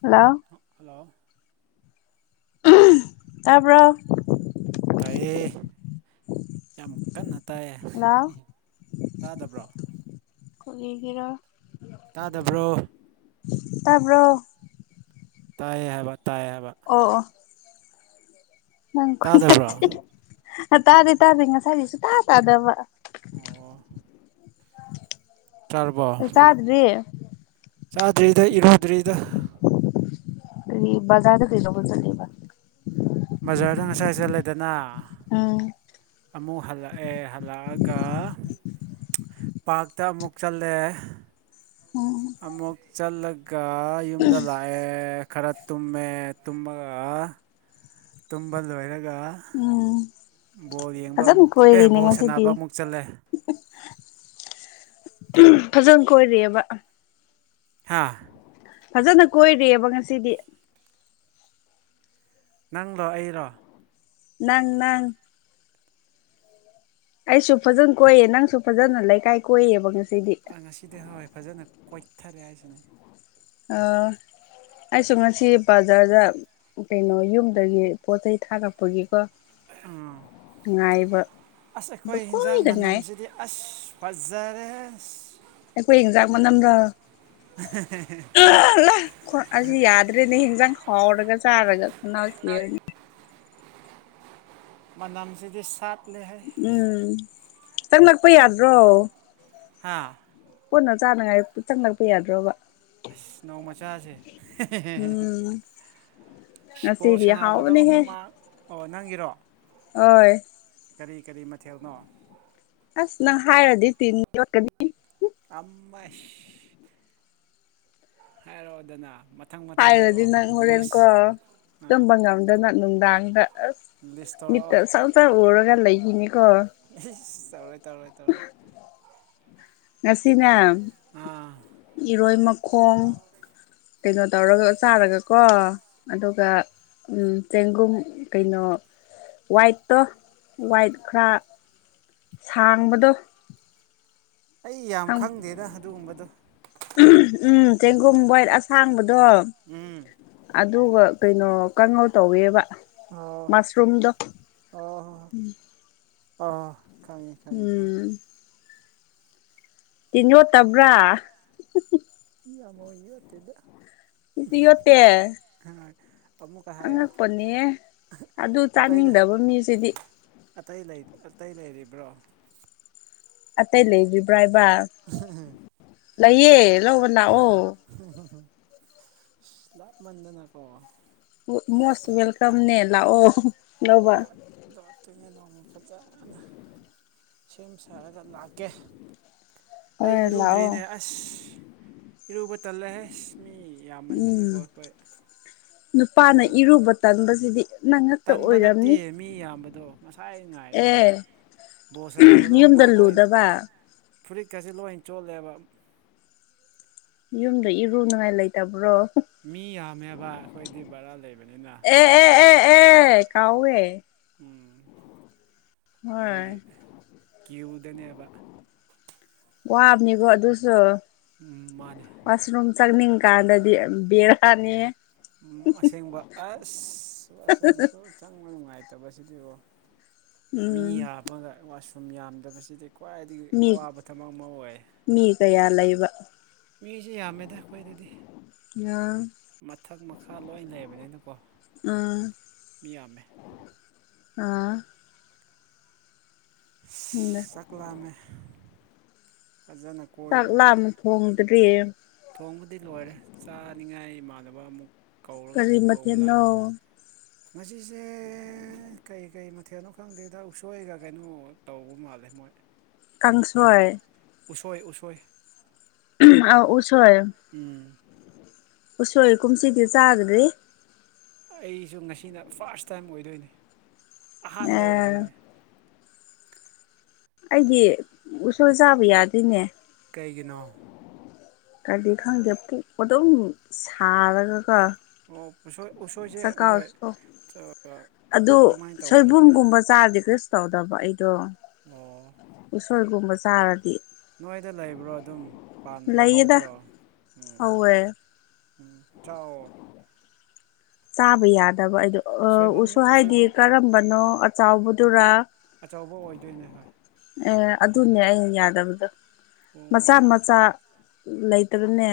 hello hello ꯇꯥꯄ ꯑꯦ ꯌꯥꯝ ꯀꯟꯅ ꯇꯥꯏꯌꯦ ꯍꯜꯂꯣ ꯇꯥꯗꯕ꯭ꯔꯣ ꯀꯗꯤꯒꯔ ꯇꯥꯗꯕ꯭ꯔꯣ ꯇꯥꯔꯕ ꯇꯥꯏꯦ ꯍꯥꯏꯕ ꯇꯥꯏꯦ ꯍꯥꯏꯕ ꯑꯣ ꯑꯣ ꯅꯪ ꯈꯨꯟꯦ ꯇꯥꯗꯕ꯭ꯔꯣ ꯇꯥꯔꯦ ꯇꯥꯔꯦ ꯉꯁꯥꯏꯒꯤꯁꯨ ꯇꯥ ꯇꯥꯗꯕ ꯑꯣ ꯆꯥꯔꯕꯣ ꯆꯥꯗꯔꯤ ꯆꯥꯗ꯭ꯔꯤꯗ ꯏꯔꯨꯗ꯭ꯔꯤꯗ ꯑꯩ ꯕꯖꯥꯗꯩꯒꯧꯕ ꯆꯠ ꯂꯩꯕ ꯑꯣꯖꯥꯗꯪ ꯉꯁꯥꯏꯁ ꯂꯩꯗꯅ ꯎꯝ ꯑꯃꯨꯛ ꯍꯜꯂꯛꯑꯦ ꯍꯜꯂꯛꯑꯒ ꯄꯥꯔꯛꯇ ꯑꯃꯨꯛ ꯆꯠꯂꯦ ꯎꯝ ꯑꯃꯨꯛ ꯆꯠꯂꯒ ꯌꯨꯝꯗ ꯂꯥꯛꯑꯦ ꯈꯔ ꯇꯨꯝꯃꯦ ꯇꯨꯝꯃꯒ ꯂ ꯎꯝ ꯕꯣꯜ ꯌꯦꯡꯕ ꯐꯖꯅ ꯑꯃꯨꯛ ꯑꯦ ꯀꯣꯏꯔꯤꯅꯦ ꯕꯣꯜ ꯉꯁꯤꯗꯤ ꯁꯥꯟꯅꯕ ꯑꯃꯨꯛ ꯆꯠꯂꯦ ꯐꯖꯅ ꯀꯣꯏꯔꯤꯑꯕ ꯍꯥꯥ ꯐꯖꯅ ꯀꯣꯏꯔꯤꯑꯕ ꯉꯁꯤꯗꯤ ꯅꯪꯗꯣ ꯑꯩꯔꯣ ꯅꯪ ꯅꯪ ꯑꯩꯁꯨ ꯐꯖꯅ ꯀꯣꯏꯌꯦ ꯅꯪꯁꯨ ꯐꯖꯅ ꯂꯩꯀꯥꯏ ꯀꯣꯏꯌꯦꯕ ꯉ ꯉꯁꯤꯗꯤ ꯍꯣꯏ ꯐꯖꯅ ꯀꯣꯏꯊꯔꯦ ꯍꯥꯏꯁꯤꯅꯦ ꯑ ꯑꯩꯁꯨ ꯉꯁꯤ ꯕꯖꯥꯔꯗ ꯀꯩꯅꯣ ꯌꯨꯝꯗꯒꯤ ꯄꯣꯠ ꯆꯩꯩ ꯊꯥꯔꯛꯄꯒꯤ ꯎꯝ ꯑꯁ ꯑꯗꯨ ꯑꯩꯈꯣꯏ ꯌꯦꯟꯖꯥꯡ ꯀꯨꯏꯅ ꯉꯥꯏ ꯃꯅꯝꯁꯤꯗꯤ ꯑꯁ ꯐꯖꯔꯦ ꯑꯩꯣꯏ ꯏꯖꯥꯛ ꯃꯅꯝ꯭ꯔ [unintelligible] ꯂ ꯑꯁꯤ ꯌꯥꯗ꯭ꯔꯦꯅꯦ ꯍꯟꯖꯥꯡ ꯍꯥꯎꯔꯒ ꯆꯥꯔꯒ ꯈꯅꯥꯁꯤꯅꯤ ꯅꯝꯁꯤꯗꯤ ꯁꯥꯠꯂꯦ ꯍꯥꯏ ꯆꯪꯪꯂꯛꯄ ꯌꯥꯗ꯭ꯔꯣ ꯍꯥꯥ ꯀꯟꯅ ꯆꯥꯅꯉꯥꯏ ꯆꯪꯪꯂꯛꯄ ꯌꯥꯗ꯭ꯔꯣꯕ ꯑꯁ ꯅꯥꯎꯃꯆꯥꯁꯦ ꯑ ꯁꯤꯦꯔꯤꯌꯥ ꯍꯥꯎꯅꯦꯍꯦ ꯍꯨꯃꯥꯡ ꯑꯣ ꯅꯪꯒꯤꯔꯣ ꯑꯣ ꯀꯔꯤ ꯀꯔꯤ ꯃꯊꯦꯜꯅꯣ ꯑꯁ ꯅꯪ ꯍꯥꯏꯔꯗꯤ ꯇꯤꯟ ꯌꯣꯠꯀꯅꯤ ꯑꯝꯕ ꯍꯔꯥꯎꯗꯅꯥ ꯃ ꯍꯥꯏꯔꯗꯤ ꯅꯪ ꯍꯣꯔꯦꯟꯀꯣ ꯑꯥ ꯇꯝꯕ ꯉꯝꯗꯅ ꯅꯨꯡꯗꯥꯡꯗ ꯑꯁ ꯂꯤꯁ ꯃꯤꯇ ꯇꯧꯔꯛꯑꯣ ꯁ ꯆꯔ ꯑꯣꯔꯒ ꯂꯩꯈꯤꯅꯤ ꯇꯧꯔꯣꯏ ꯇꯧꯔꯑꯣꯣꯏ ꯇꯧꯔꯣꯏ ꯉꯁꯤꯅ ꯑꯥ ꯏꯔꯣꯏ ꯃꯈꯣꯡ ꯀꯩꯅꯣ ꯇꯧꯔꯒ ꯆꯥꯔꯒꯀꯣ ꯑꯗꯨꯒ ꯆꯦꯡꯒꯨꯝ ꯀꯩꯅꯣ ꯋꯥꯏꯠꯇꯣ ꯋꯥꯏꯠ ꯈꯔ ꯁꯥꯡꯕꯗꯣ ꯑꯩ ꯌꯥꯝ ꯈꯪꯗꯦꯗ ꯑꯗꯨꯒꯨꯝꯕꯗꯣ ꯎꯝ ꯆꯦꯡꯒꯨꯝ ꯕꯣꯏꯠ ꯑꯁꯥꯡꯕꯗꯣ ꯎꯝ ꯑꯗꯨꯒ ꯀꯩꯅꯣ ꯀꯥꯡꯉꯧ ꯇꯧꯋꯦꯕ ꯑꯣ ꯃꯥꯁꯔꯨꯝꯨꯝꯗ ꯑ ꯈꯪꯉꯦ ꯈꯪꯉꯦ ꯈꯉꯦ ꯇꯤꯟꯒꯣ ꯇꯕ꯭ꯔꯥ ꯏ ꯌꯥꯝ ꯑꯃꯣ ꯇꯗ ꯏꯍꯠꯇ ꯑꯃꯨꯛꯀ ꯍꯥꯏꯌꯣ ꯑꯉꯛꯄꯅꯦ ꯑꯗꯨ ꯑꯇꯩ ꯆꯥꯅꯤꯡꯗꯕ ꯃꯤꯁꯤꯗꯤ ꯑꯇꯩ ꯑꯇꯩ ꯂꯩꯔꯤꯕ꯭ꯔꯣ ꯑꯇꯩ ꯂꯩꯕꯤꯕ꯭ꯔꯥ ꯍꯥꯏꯕ ꯂꯩꯌꯦ ꯂꯧꯕ ꯂꯥꯛꯑꯣ ꯂꯥꯞ ꯃꯗꯅꯀꯣ ꯃꯣꯁ ꯋꯦꯜꯀꯝ ꯅꯦꯂ ꯑꯣ ꯂꯥꯛꯇꯅꯦ ꯅꯃ ꯐꯖꯅ ꯁꯦꯝ ꯁꯥꯔꯒ ꯂꯥꯛꯀꯦ ꯑꯩ ꯍꯣꯏ ꯂꯥꯛꯑꯣ ꯏꯔꯨꯗ꯭ꯔꯤꯅꯦ ꯑꯁ ꯏꯔꯨꯕ ꯇꯜꯂꯦꯁ ꯎꯝ ꯅꯨꯄꯥꯅ ꯕꯣꯜ ꯏꯔꯨꯕ ꯆꯪꯕꯁꯤꯗꯤ ꯇꯟꯕ ꯅꯠꯇꯦ ꯃꯤ ꯌꯥꯝꯕꯗꯣ ꯉꯁꯥꯏ ꯉꯥꯏꯔꯤꯅꯦ ꯑꯦ ꯕꯣꯜ ꯌꯨꯝꯗ ꯂꯨꯗꯕ ꯐꯨꯔꯤꯠ ꯈꯁꯤꯦ ꯂꯣꯏ ꯆꯣꯠꯂꯦꯕ ꯌꯨꯝꯗꯣ ꯏꯔꯨ ꯉꯥꯏ ꯂꯩꯇꯕ꯭ꯔꯣ ꯃꯤ ꯌꯥꯝꯃꯦꯕ ꯑꯩꯈꯣꯏꯗꯤ ꯕꯔꯥ ꯂꯩꯕꯅꯤꯅ ꯑꯦ ꯑꯦ ꯑꯦ ꯑꯦ ꯀꯥꯎꯋꯦ ꯎꯝ ꯑꯗꯨꯒꯤ ꯍꯣꯏ ꯀ꯭ꯦꯌꯨꯗꯅꯦꯕ ꯋꯥꯕꯅꯤꯀꯣ ꯑꯗꯨꯁꯨ ꯎꯝ ꯃꯥꯅꯦ ꯋꯥꯁꯔꯨꯝ ꯆꯪꯅꯤꯡꯀꯥꯟꯗꯗꯤ ꯕꯤꯔꯍꯅꯤ ꯎ ꯑꯁꯦꯡꯕ ꯑꯁ ꯑꯁꯨꯝꯁꯨ ꯆꯪꯕ ꯅꯨꯡꯉꯥꯏꯔꯦ ꯐꯠꯇꯕꯁꯤꯗꯤ ꯑꯣ ꯃꯤ ꯎꯝ ꯌꯥꯝꯃꯒ ꯋꯥꯁꯔꯨꯝ ꯌꯥꯝꯗꯕꯁꯤꯗꯤ ꯈ꯭ꯋꯥꯏꯗꯒꯤ ꯃꯤ ꯑꯋꯥꯕ ꯊꯕꯛ ꯑꯃ ꯑꯣꯏ ꯃꯤ ꯀꯌꯥ ꯂꯩꯕ ꯃꯤꯁꯦ ꯌꯥꯝꯃꯦꯗ ꯑꯩꯈꯣꯏꯗꯗꯤ ꯌꯥ ꯃꯊꯛ ꯃꯈꯥ ꯂꯣꯏ ꯂꯩꯕꯅꯤꯅꯀꯣ ꯑꯥ ꯃꯤ ꯌꯥꯝꯃꯦ ꯑ ꯆꯛꯂꯃꯦ ꯆꯠꯂ ꯑꯃꯛ ꯍꯣꯡꯗ꯭ꯔꯤ ꯊꯣꯡꯕꯗꯤ ꯂꯣꯏꯔꯦ ꯆꯥꯅꯤꯡꯉꯥꯏ ꯏꯃꯥꯟꯅꯕ ꯑꯃꯨꯛ ꯀꯔꯤꯔꯤ ꯃꯊꯅꯣ ꯃꯁꯤꯁꯦ ꯀꯩ ꯀꯩ ꯃꯊꯦꯜꯅꯣ ꯈꯪꯗꯦꯗ ꯎꯁꯣꯏꯒ ꯀꯩꯅꯣ ꯇꯧꯕ ꯃꯥꯜꯂꯦ ꯣꯏ ꯀꯥꯡꯁꯣꯏ ꯑꯣꯏ ꯎꯁꯣꯏ ꯑ ꯎꯝ ꯎꯁꯣꯏ ꯀꯨꯝꯁꯤꯗꯤ ꯆꯥꯗ꯭ꯔꯦ ꯑꯩꯁꯨ ꯉꯁꯤꯅ ꯐꯥꯔꯁ ꯇꯥꯏꯝ ꯑꯣꯏꯗꯣꯏꯅꯤ ꯑꯍꯥꯟꯕ ꯑꯦ ꯑꯣꯏꯗꯣꯏꯅꯤ ꯑꯩꯗꯤ ꯎꯁꯣꯏ ꯆꯥꯕ ꯌꯥꯗꯣꯏꯅꯦ ꯀꯩꯒꯤꯅꯣ ꯀꯔꯤ ꯈꯪꯗꯦ ꯄꯨꯛ ꯑꯗꯨꯝ ꯁꯥꯔꯒꯀꯣ ꯑꯣ ꯎꯁꯣꯏꯁꯦ ꯃꯣꯏ ꯆꯥꯛꯀꯥꯎꯁꯨ ꯑꯗꯨ ꯁꯣꯏꯕꯨꯝꯒꯨꯝꯕ ꯆꯥꯔꯗꯤ ꯀꯩꯔꯤ ꯁꯨ ꯇꯧꯗꯕ ꯑꯩꯗꯨ ꯑꯣ ꯒꯨꯝꯕ ꯆꯥꯔꯗꯤ ꯅꯣꯏꯗꯥ ꯂꯩꯕ꯭ꯔꯣ ꯑꯗꯨꯝ ꯄꯥꯟꯕ꯭ꯔꯣ ꯂꯩꯌꯦꯗ ꯍꯧꯕ꯭ꯔꯣ ꯑꯝ ꯍꯧꯋꯦ ꯑꯝ ꯆꯥꯑꯣ ꯆꯥꯕ ꯌꯥꯗꯕ ꯑꯩꯗꯨ ꯁꯣꯏꯕꯨꯝ ꯎꯁꯨꯏ ꯍꯥꯏꯗꯤ ꯁꯣꯏꯕꯨꯝ ꯀꯔꯝꯕꯅꯣ ꯑꯆꯥꯎꯕꯥꯗꯨꯔ ꯑꯆꯧꯕ ꯑꯣꯏꯗꯣꯏꯅꯦ ꯍꯣꯏ ꯑꯦ ꯑꯗꯨꯅꯦ ꯑꯩ ꯌꯥꯗꯕꯗꯣ ꯑꯣ ꯃꯆꯥ ꯃꯆꯥ ꯂꯩꯇꯕꯅꯦ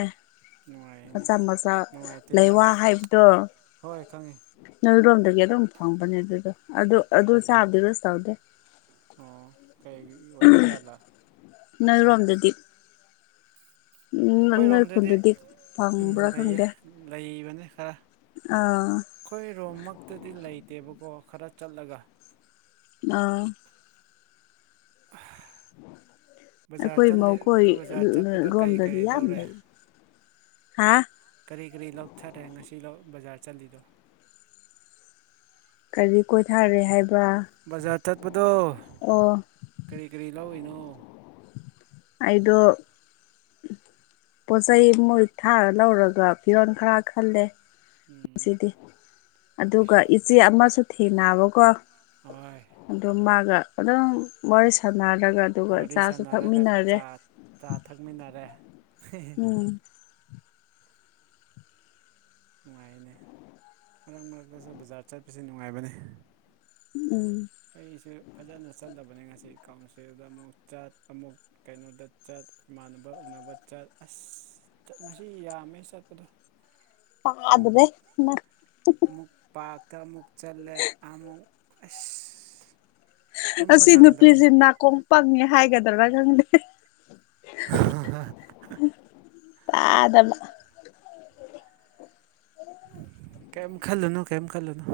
ꯅꯨꯡꯉꯥꯏꯅꯦ ꯃꯆꯥ ꯃꯆꯥ ꯅꯨꯡꯉꯥꯏꯇꯦꯅꯦ ꯂꯩꯋꯥ ꯍꯥꯏꯕꯗꯣ ꯍꯣꯏ ꯈꯪꯉꯤ ꯅꯣꯏꯔꯣꯝꯗꯒꯤ ꯑꯗꯨꯝ ꯐꯪꯕꯅꯦ ꯑꯗꯨꯗꯣ ꯑꯗꯨ ꯑꯗꯨ ꯆꯥꯕꯗꯤ ꯀꯔꯤꯁꯨ ꯇꯧꯗꯦ ꯑꯣ ꯀꯩꯒꯤ ꯑꯣꯏꯕ ꯖꯥꯠꯂ ꯅꯣꯏꯔꯣꯝꯗꯗꯤ‌ ꯑꯈꯣꯏꯔꯣꯝꯗꯗꯤ ꯐꯪꯕ꯭ꯔꯥ ꯂꯩꯌꯦ ꯈꯪꯗꯦ ꯂꯩꯕꯅꯤ ꯈ꯭ꯔꯥ ꯑꯥ ꯑꯈꯣꯏꯔꯣꯝꯃꯛꯇꯗꯤ ꯂꯩꯇꯦꯕꯀꯣ ꯈꯔꯥ ꯆꯠꯂꯒ ꯑꯥ ꯕꯖꯥꯔ ꯑꯈꯣꯏ ꯆꯠꯂꯤ ꯃꯧ ꯕꯖꯥꯔ ꯆꯠꯄꯗꯣ ꯀꯔꯤ ꯈꯣꯏꯔꯣꯝꯗꯗꯤ ꯀꯔꯤ ꯌꯥꯝ ꯂꯧꯔꯦ ꯂꯩ ꯍꯥ ꯀꯔꯤ ꯀꯔꯤ ꯂꯧꯊꯔꯦ ꯉꯁꯤ ꯕꯖꯥꯔ ꯆꯠꯂꯤꯗꯣ ꯀꯔꯤ ꯀꯣꯏꯊꯥꯔꯦ ꯍꯥꯏꯕ ꯕꯖꯥꯔ ꯆꯠꯄꯗꯣ ꯑꯣ ꯀꯔꯤ ꯀꯔꯤ ꯂꯧꯏꯅꯣ ꯑꯩꯗꯣ ꯄꯣꯠ ꯆꯩꯩ ꯃꯣꯏ ꯈꯔ ꯂꯧꯔꯒ ꯐꯤꯔꯣꯜ ꯈꯔ ꯈꯜꯂꯦ ꯎꯝ ꯉꯁꯤꯗꯤ ꯑꯗꯨꯒ ꯑꯁ ꯏꯆꯦ ꯑꯃꯁꯨ ꯊꯦꯡꯅꯕꯀꯣ ꯍꯣꯏ ꯑꯗꯣ ꯃꯥꯒ ꯑꯗꯨꯝ ꯋꯥꯔꯤ ꯁꯥꯟꯅꯔꯒ ꯑꯗꯨꯒ ꯋꯥꯔꯤ ꯆꯥꯁꯨ ꯁꯥꯟꯅꯔꯒ ꯊꯛꯃꯤꯟꯅꯔꯦ ꯆꯥ ꯆꯥ ꯊꯛꯃꯤꯟꯅꯔꯦ ꯑꯝ ꯅꯨꯡꯉꯥꯏꯅꯦ ꯃꯔꯛ ꯃꯔꯛꯇꯁꯨ ꯕꯖꯥꯔ ꯆꯠꯄꯁꯦ ꯅꯨꯡꯉꯥꯏꯕꯅꯤ ꯎꯝ ꯑꯩꯁꯦ ꯐꯥꯖꯅ ꯆꯠꯂꯥꯕꯅꯦ ꯆꯤꯞ ꯀꯥꯎꯟꯁꯤꯜꯗ ꯑꯃꯨꯛ ꯆꯠ ꯑꯃꯨꯛ ꯀꯩꯅꯣꯗ ꯆꯠ ꯏꯃꯥꯟꯅꯕ ꯎꯅꯕ ꯆꯠ ꯑꯥꯁ ꯉꯁꯤ ꯌꯥꯝꯃꯦ ꯆꯠꯄꯗꯣ ꯑꯥ ꯑꯃꯨꯛ ꯑꯗꯨꯗꯩ ꯏꯃꯥ ꯑꯃꯨꯛ ꯄꯥꯛꯇ ꯑꯃꯨꯛ ꯆꯜꯂꯦ ꯑꯃꯨꯛ ꯑꯁ ꯇꯨꯝꯕ ꯑꯁꯤ ꯅꯪꯗꯕꯅꯦ ꯅꯨꯄꯤꯁꯤ ꯅꯥꯀꯣꯡ ꯄꯪꯉꯦ ꯍꯥꯏꯒꯗ꯭ꯔꯥ ꯈꯪꯗꯦ ꯍꯥ ꯍꯥ ꯇꯥꯗꯕ ꯀꯤꯝ ꯈꯜꯂꯨꯅ ꯀꯤꯝ ꯈꯜꯂꯨꯅ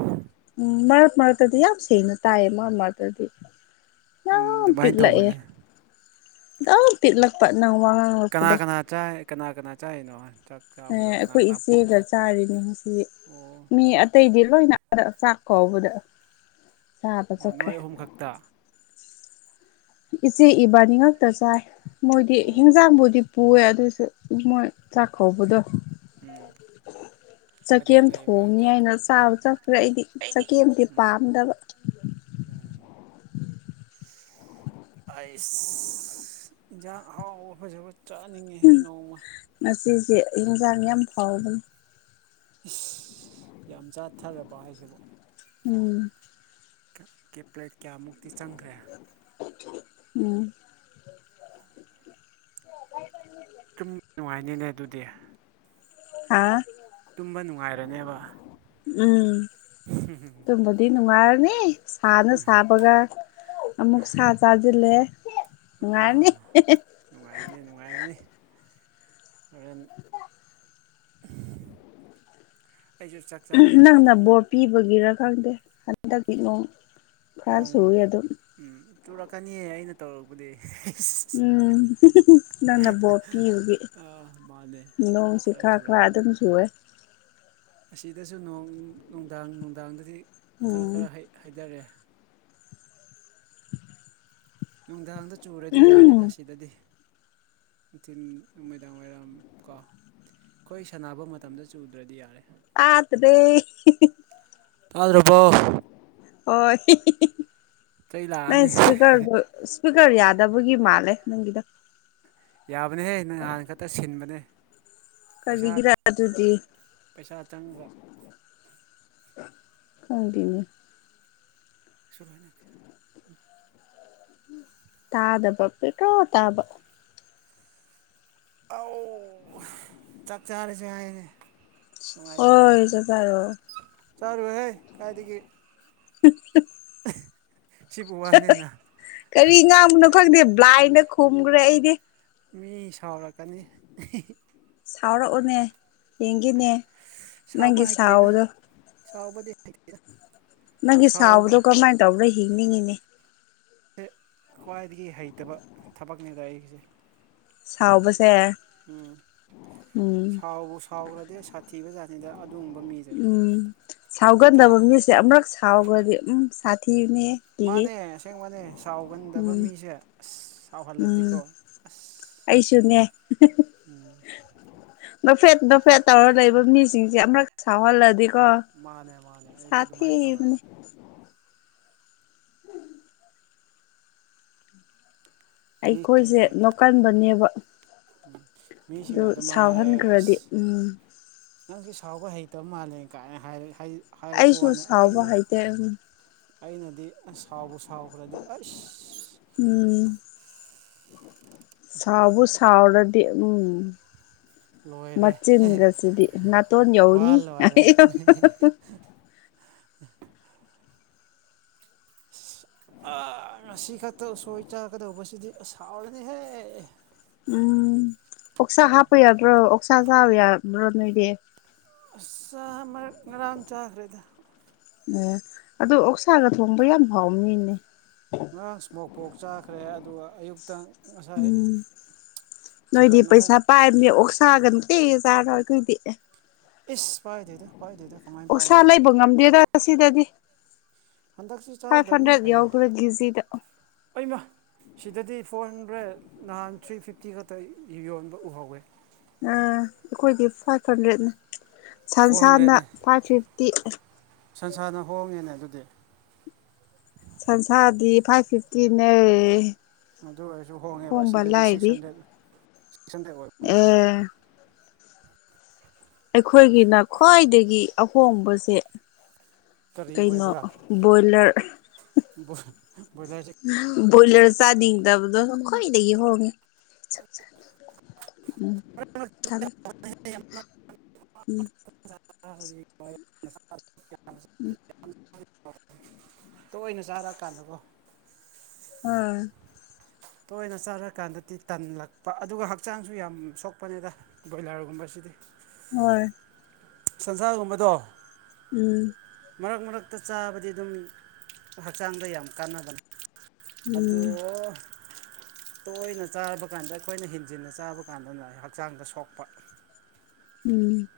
ꯑꯝ ꯃꯔꯛ ꯃꯔꯛꯇꯗꯤ ꯌꯥꯝ ꯁꯦꯡꯅ ꯇꯥꯏꯌꯦ ꯃꯔꯛ ꯃꯔꯛꯇꯗꯤ ꯎꯝ ꯌꯥꯝ ꯄꯤꯛ ꯑꯗꯨꯃꯥꯏꯅ ꯂꯥꯛꯑꯦ ꯇꯧꯕꯅꯦ ꯌꯥꯝ ꯄꯤꯠ ꯂꯛꯄ ꯀꯅꯥ ꯀꯅꯥ ꯆꯥꯏ ꯀꯅꯥ ꯀꯅꯥ ꯆꯥꯏꯅꯣ ꯆꯥꯛ ꯆꯥꯕꯗꯣ ꯑꯦ ꯀꯅꯥ ꯑꯈꯣꯏ ꯀꯅꯥ ꯏꯆꯦꯒ ꯆꯥꯔꯤꯅꯤ ꯉꯁꯤ ꯑꯣ ꯃꯤ ꯑꯇꯩꯗꯤ ꯂꯣꯏꯅ ꯆꯥꯛ ꯀꯧꯕꯗ ꯆꯥꯕ ꯑꯣ ꯆꯠꯈ꯭ꯔꯦ ꯅꯣꯏ ꯑꯍꯨꯝ ꯈꯛꯇ ꯏꯆꯦ ꯏꯕꯥꯅꯤ ꯉꯛꯇ ꯆꯥꯏ ꯃꯣꯏꯗꯤ ꯑꯣ ꯍꯤꯟꯖꯥꯡꯕꯨꯗꯤ ꯄꯨꯌꯦ ꯑꯗꯨꯁꯨ ꯃꯣꯏ ꯆꯥꯛꯀꯧꯕꯗꯣ ꯑꯝ ꯆꯥꯒꯦꯝ ꯊꯣꯡꯉꯦ ꯉꯁꯥꯏ ꯆꯥꯕ ꯆꯥꯛ ꯆꯠꯇ꯭ꯔꯦ ꯑꯩꯗꯤ ꯆꯥꯒꯦꯝꯗꯤ ꯄꯥꯝꯗꯕ ꯑꯝ ꯑꯁ ꯌꯥ ꯍꯥꯎ ꯑꯐ ꯆꯥꯅꯤꯡꯉꯦꯍꯦ ꯅꯣꯡꯃ ꯏꯟꯁꯥꯡ ꯌꯥꯝ ꯐꯥꯎꯕꯅꯤ ꯌꯥꯝ ꯆꯥꯊꯔꯕ ꯍꯥꯏꯁꯤꯕꯣ ꯎꯝ ꯀꯦ ꯄ꯭ꯂꯦꯠ ꯀꯌꯥꯃꯨꯛꯇꯤ ꯆꯪꯈ꯭ꯔꯦ ꯎꯝ ꯁꯨꯝ ꯅꯨꯡꯉꯥꯏꯅꯤꯅꯦ ꯑꯗꯨꯗꯤ ꯍꯥ ꯇꯨꯝꯕ ꯅꯨꯡꯉꯥꯏꯔꯅꯦꯕ ꯎꯝ ꯑꯗꯨꯝꯕꯗꯤ [unintelligible] ꯅꯨꯡꯉꯥꯏꯔꯅꯤ ꯁꯥꯅ ꯁꯥꯕꯒ ꯑꯃꯨꯛ ꯁꯥ ꯆꯥꯁꯤꯜꯂꯦ ꯅꯨꯡꯉꯥꯏꯔꯅꯤ ꯑꯥ ꯑꯦꯟ ꯅꯪꯅ ꯕꯣꯔꯠ ꯄꯤꯕꯒꯤꯔ ꯈꯪꯗꯦ ꯍꯟꯗꯛꯇꯤ ꯅꯣꯡ ꯈꯔ ꯅꯣꯡ ꯆꯨꯏ ꯑꯗꯨꯝ ꯎꯝ ꯆꯨꯔꯛꯀꯅꯤꯌꯦ ꯑꯩꯅ ꯇꯧꯔꯛꯄꯗꯤ ꯎꯝ ꯅꯪꯕꯣ ꯄꯤꯌꯒꯦ ꯑꯥ ꯃꯥꯅꯦ ꯅꯣꯡꯁꯤ ꯈꯔ ꯈꯔ ꯑꯗꯨꯝ ꯁꯨꯑꯦ ꯑꯁꯤꯗꯁꯨ ꯅꯨꯡꯗꯥꯡ ꯅꯨꯡꯗꯥꯡꯗꯗꯤ ꯈꯔ ꯎꯝ ꯈꯔ ꯍꯩꯊꯔꯦ ꯅꯨꯡꯗꯥꯡꯗ ꯆꯨꯔꯗꯤ ꯌꯥꯔꯦꯗ ꯎꯝ ꯁꯤꯗꯗꯤ ꯑꯗꯨꯊꯤꯟ ꯃꯣꯏꯗꯥꯡ ꯋꯥꯣꯏꯔꯝ ꯀ ꯑꯩꯈꯣꯏ ꯁꯥꯟꯅꯕ ꯃꯇꯝꯗ ꯆꯨꯗ꯭ꯔꯗꯤ ꯌꯥꯔꯦ ꯇꯥꯗꯔꯦ ꯇꯥꯗꯔ꯭ꯕꯣ ꯍꯣꯢ ꯆꯩ ꯅꯪ ꯂꯥꯛꯑꯅꯤ ꯁ꯭ꯄꯤꯛꯀꯥꯔ ꯗꯨ ꯈꯔ ꯌꯥꯗꯕꯒꯤ ꯃꯥꯜꯂꯦ ꯅꯪꯒꯤꯗꯣ ꯌꯥꯕꯅꯦꯍꯦ ꯅꯍꯥꯟ ꯈꯛꯇ ꯁꯤꯟꯕꯅꯦ ꯄꯩꯁꯥ ꯀꯕꯤꯒꯤꯔꯥ ꯑꯗꯨꯗꯤ ꯄꯩꯁꯥ ꯆꯪꯉꯒ ꯈꯪꯗꯦꯅꯦ ꯁꯣꯏꯅ [inaudible] ꯇꯥꯗꯕ [inaudible] ꯄꯦ꯭ꯔꯣ ꯇꯥꯕ ꯑꯥꯎ ꯆꯥꯛ ꯆꯥꯔꯁꯦ ꯍꯥꯏꯅꯦ ꯍꯣꯢ ꯆꯥꯛ ꯆꯔꯣ ꯆꯥꯔꯣꯢꯍꯦ ꯀꯥꯏꯗꯒꯤ [inaudible] ꯁꯤꯕꯨ ꯋꯥꯅꯦꯅ ꯀꯔꯤ ꯉꯥꯡꯕꯅꯣ ꯈꯪꯗꯦ ꯕ꯭ꯂꯥꯏꯅ ꯈꯨꯝꯈ꯭ꯔꯦ ꯑꯩꯗꯤ ꯃꯤ ꯁꯥꯎꯔꯛꯀꯅꯤ ꯁꯥꯎꯔꯛꯎꯅꯦ ꯌꯦꯡꯈꯤꯅꯦ ꯅꯪꯒꯤ ꯁꯥꯎꯕꯗꯣ ꯆꯥꯎꯕꯗꯤ ꯍꯩꯇꯦ ꯅꯪꯒꯤ ꯁꯥꯎꯕꯗꯣ ꯀꯃꯥꯏꯅ ꯇꯧꯕ꯭ꯔꯥ ꯍꯤꯡꯅꯤꯡꯉꯤꯅꯦ ꯑꯩꯁꯦ ꯈ꯭ꯋꯥꯏꯗꯒꯤ ꯍꯩꯇꯕ ꯊꯕꯛꯅꯦꯗ ꯑꯩꯒꯤꯁꯦ ꯁꯥꯎꯕꯁꯦ ꯎꯝ ꯎꯝ ꯁꯥꯎꯕꯨ ꯁꯥꯎꯈ꯭ꯔꯗꯤ ꯁꯥꯊꯤꯕ ꯖꯥꯠꯅꯤꯗ ꯎꯝ ꯅꯠꯇ꯭ꯔꯥ ꯁꯥꯎꯒꯟꯗꯕ ꯃꯤꯁꯦ ꯑꯃꯨꯔꯛ ꯁꯥꯎꯈ꯭ꯔꯗꯤ ꯎꯝ ꯁꯥꯊꯤꯕꯅꯦ ꯀꯤꯍꯦ ꯃꯥꯅꯦ ꯑꯁꯦꯡꯕꯅꯦ ꯁꯥꯎꯒꯟꯗꯕ ꯃꯤꯁꯦ ꯑꯁ ꯎꯝ ꯁꯥꯎꯍꯜꯂꯗꯤꯀꯣ ꯑꯁ ꯑꯩꯁꯨꯅꯦ ꯎꯝ ꯅꯣꯛꯐꯦꯠ ꯅꯣꯛꯐꯦꯠ ꯇꯧꯔꯒ ꯂꯩꯕ ꯃꯤꯁꯤꯡꯁꯦ ꯑꯃꯛ ꯁꯥꯎꯍꯜꯂꯥꯗꯤ ꯀꯦ ꯃꯥꯅꯦ ꯃꯥꯅꯦ ꯑꯩꯁꯨ ꯑꯗꯨꯃꯥꯏꯅ ꯁꯊꯤꯕꯅꯦ ꯇꯧꯋꯦꯕ ꯃꯤꯁꯤꯡꯅ ꯑꯩꯈꯣꯏꯁꯦ ꯑꯩ ꯅꯣꯛꯀꯟꯕꯅꯦꯕ ꯎꯝ ꯑꯗꯨ ꯃꯤꯁꯤꯡꯅ ꯑꯗꯨꯃꯥꯏꯅ ꯁꯥꯎꯍꯟꯈ꯭ꯔꯗꯤ ꯎꯝ ꯅꯪꯁꯤ ꯁꯥꯎꯕ ꯍꯩꯇꯕ ꯃꯥꯜꯂꯦ ꯀꯥꯏꯅ ꯍꯥꯏꯔ ꯑꯩꯁꯨ ꯁꯥꯎꯕ ꯍꯩꯇꯦ ꯑꯗꯨꯝ ꯑꯩꯅꯗꯤ ꯑꯁ ꯁꯥꯎꯕ ꯁꯥꯎꯈ꯭ꯔꯗꯤ ꯑꯁ ꯁꯥꯥꯎꯕꯨ ꯁꯥꯎꯔꯗꯤ ꯎꯝ ꯂꯣꯏꯔꯦ ꯃꯆꯤꯟꯒꯁꯤꯗꯤ ꯅꯥꯇꯣꯟ ꯋꯥ ꯌꯧꯅꯤ ꯂꯣꯏꯔꯦ ꯑꯩ [inaudible] ꯉꯁꯤ ꯈꯛꯇ ꯎꯁꯣꯏ ꯆꯥꯀꯗꯧꯕꯁꯤꯗꯤ ꯁꯥꯎꯔꯅꯤꯍꯦ ꯎꯝ ꯑꯣꯛꯁꯥ ꯍꯥꯞꯄ ꯌꯥꯗ꯭ꯔꯣ ꯑꯣꯛꯁꯥ ꯆꯥꯕ ꯌꯥꯗ꯭ꯔꯣ ꯅꯣꯏꯗꯤ ꯑ ꯁ ꯑꯃꯒꯥꯡ ꯆꯥꯛꯈ꯭ꯔꯦꯗ ꯑꯦ ꯑꯗꯨ ꯑꯣꯛꯁꯥꯒ ꯊꯣꯡꯕ ꯌꯥꯝ ꯍꯥꯎ ꯃꯤꯅꯦ ꯉꯔꯥꯡ ꯏꯁꯃꯣꯛ ꯄꯣꯛ ꯆꯥꯈ꯭ꯔꯦ ꯑꯗꯨꯒ ꯑꯌꯨꯛꯇꯪ ꯎꯝ ꯅꯣꯏꯣꯏꯗꯤ ꯆꯤꯀꯟ ꯑꯃꯨꯛ ꯄꯩꯁꯥ ꯄ ꯑꯣꯁꯥꯒꯅ ꯖꯥꯔꯣꯏ ꯀꯗꯤ [inaudible] ꯏꯁꯁ ꯄꯥꯏꯗꯦꯗ ꯄꯥꯏꯗꯦꯗ ꯀꯃꯥꯏꯅ ꯑꯣꯁꯥ ꯄꯥꯏꯗꯣꯏꯅꯣꯗ ꯂꯩꯕ ꯉꯝꯗꯦꯗ ꯁꯤꯗꯗꯤ ꯍꯟꯗꯛꯁꯤ ꯆꯥꯗꯕꯅ ꯐꯩꯌꯦ ꯀꯦꯖꯤꯗ ꯑꯩꯃꯥꯥ ꯁꯤꯗꯗꯤ ꯐꯣꯟ ꯍꯣꯔꯦ ꯅꯍꯥꯟ ꯊ꯭ꯔꯤ ꯐꯤꯐꯇꯤ ꯈꯛꯇ ꯌꯣꯟꯕ ꯎꯍꯧꯋꯦ ꯑꯩꯈꯣꯏꯗꯤ ꯐꯥꯏꯚ ꯍꯟꯗ꯭ꯔꯦꯠꯅꯦ ꯐꯣꯔ ꯁꯟꯁꯅ ꯐꯥꯏꯚ ꯐꯤꯐ ꯇ [inaudible] ꯁꯟꯁꯥꯔꯅ ꯍꯣꯡꯉꯦꯅꯦ ꯑꯗꯨꯗꯤ ꯁꯟꯁꯥꯗꯤ ꯐꯥꯏꯚ ꯐꯤꯐꯇꯤꯅꯦ ꯑꯗꯨ ꯑꯣꯏꯔꯁꯨ ꯍꯣꯡꯉꯦꯕ ꯍꯣꯡꯕ ꯁꯤꯗꯗꯤ ꯁꯤꯛꯁ ꯂꯥꯏꯔꯤ ꯍꯟꯗ꯭ꯔꯦꯠ ꯇꯁꯟꯗꯦꯛ ꯑꯣꯏꯕ ꯃꯥꯂꯦ ꯑꯦ ꯑꯩꯈꯣꯏꯒꯤꯅ ꯈ꯭ꯋꯥꯏꯗꯒꯤ ꯑꯍꯣꯡꯕꯁꯦ ꯀꯔꯤ ꯀꯩꯅꯣ ꯑꯣꯏꯕ꯭ꯔꯥ ꯕꯣꯏꯂꯔ ꯣꯏꯗꯥꯏꯁꯤꯦ ꯕꯣꯏꯂꯔ ꯆꯥꯅꯤꯡꯗꯕꯗꯣ ꯁ ꯈ꯭ꯋꯥꯏꯗꯒꯤ ꯍꯣꯡꯉꯦ ꯎꯝ ꯊꯂꯦ ꯎꯝ ꯖꯤ ꯎꯝ ꯇꯣꯏꯏꯅ ꯆꯥꯔꯛꯑꯀꯥꯟꯗꯀꯣ ꯎꯝ ꯇꯣꯏꯅ ꯆꯥꯔꯀꯥꯟꯗꯗꯤ ꯇꯜꯂꯛꯄ ꯑꯗꯨꯒ ꯍꯛꯆꯥꯡꯁꯨ ꯌꯥꯝ ꯁꯣꯛꯄꯅꯤꯗ ꯕꯣꯏꯂꯔꯒꯨꯝꯕꯁꯤꯗꯤ ꯍ ꯁꯟꯖꯥꯒꯨꯝꯕꯗꯣ ꯎꯝ ꯃꯔꯛ ꯃꯔꯛꯇ ꯆꯥꯕꯗꯤ ꯑꯗꯨꯝ ꯍꯛꯆꯥꯡꯗ ꯌꯥꯝ ꯀꯥꯟꯅꯕꯅꯤ ꯑꯗꯣ ꯎꯝ ꯇꯣꯏꯅ ꯆꯥꯕ ꯀꯥꯟꯗ ꯑꯩꯈꯣꯏꯅ ꯍꯦꯟꯖꯤꯟꯅ ꯆꯥꯕ ꯀꯥꯟꯗꯅ ꯍꯛꯆꯥꯡꯗ ꯁꯣꯛꯄ ꯎꯝ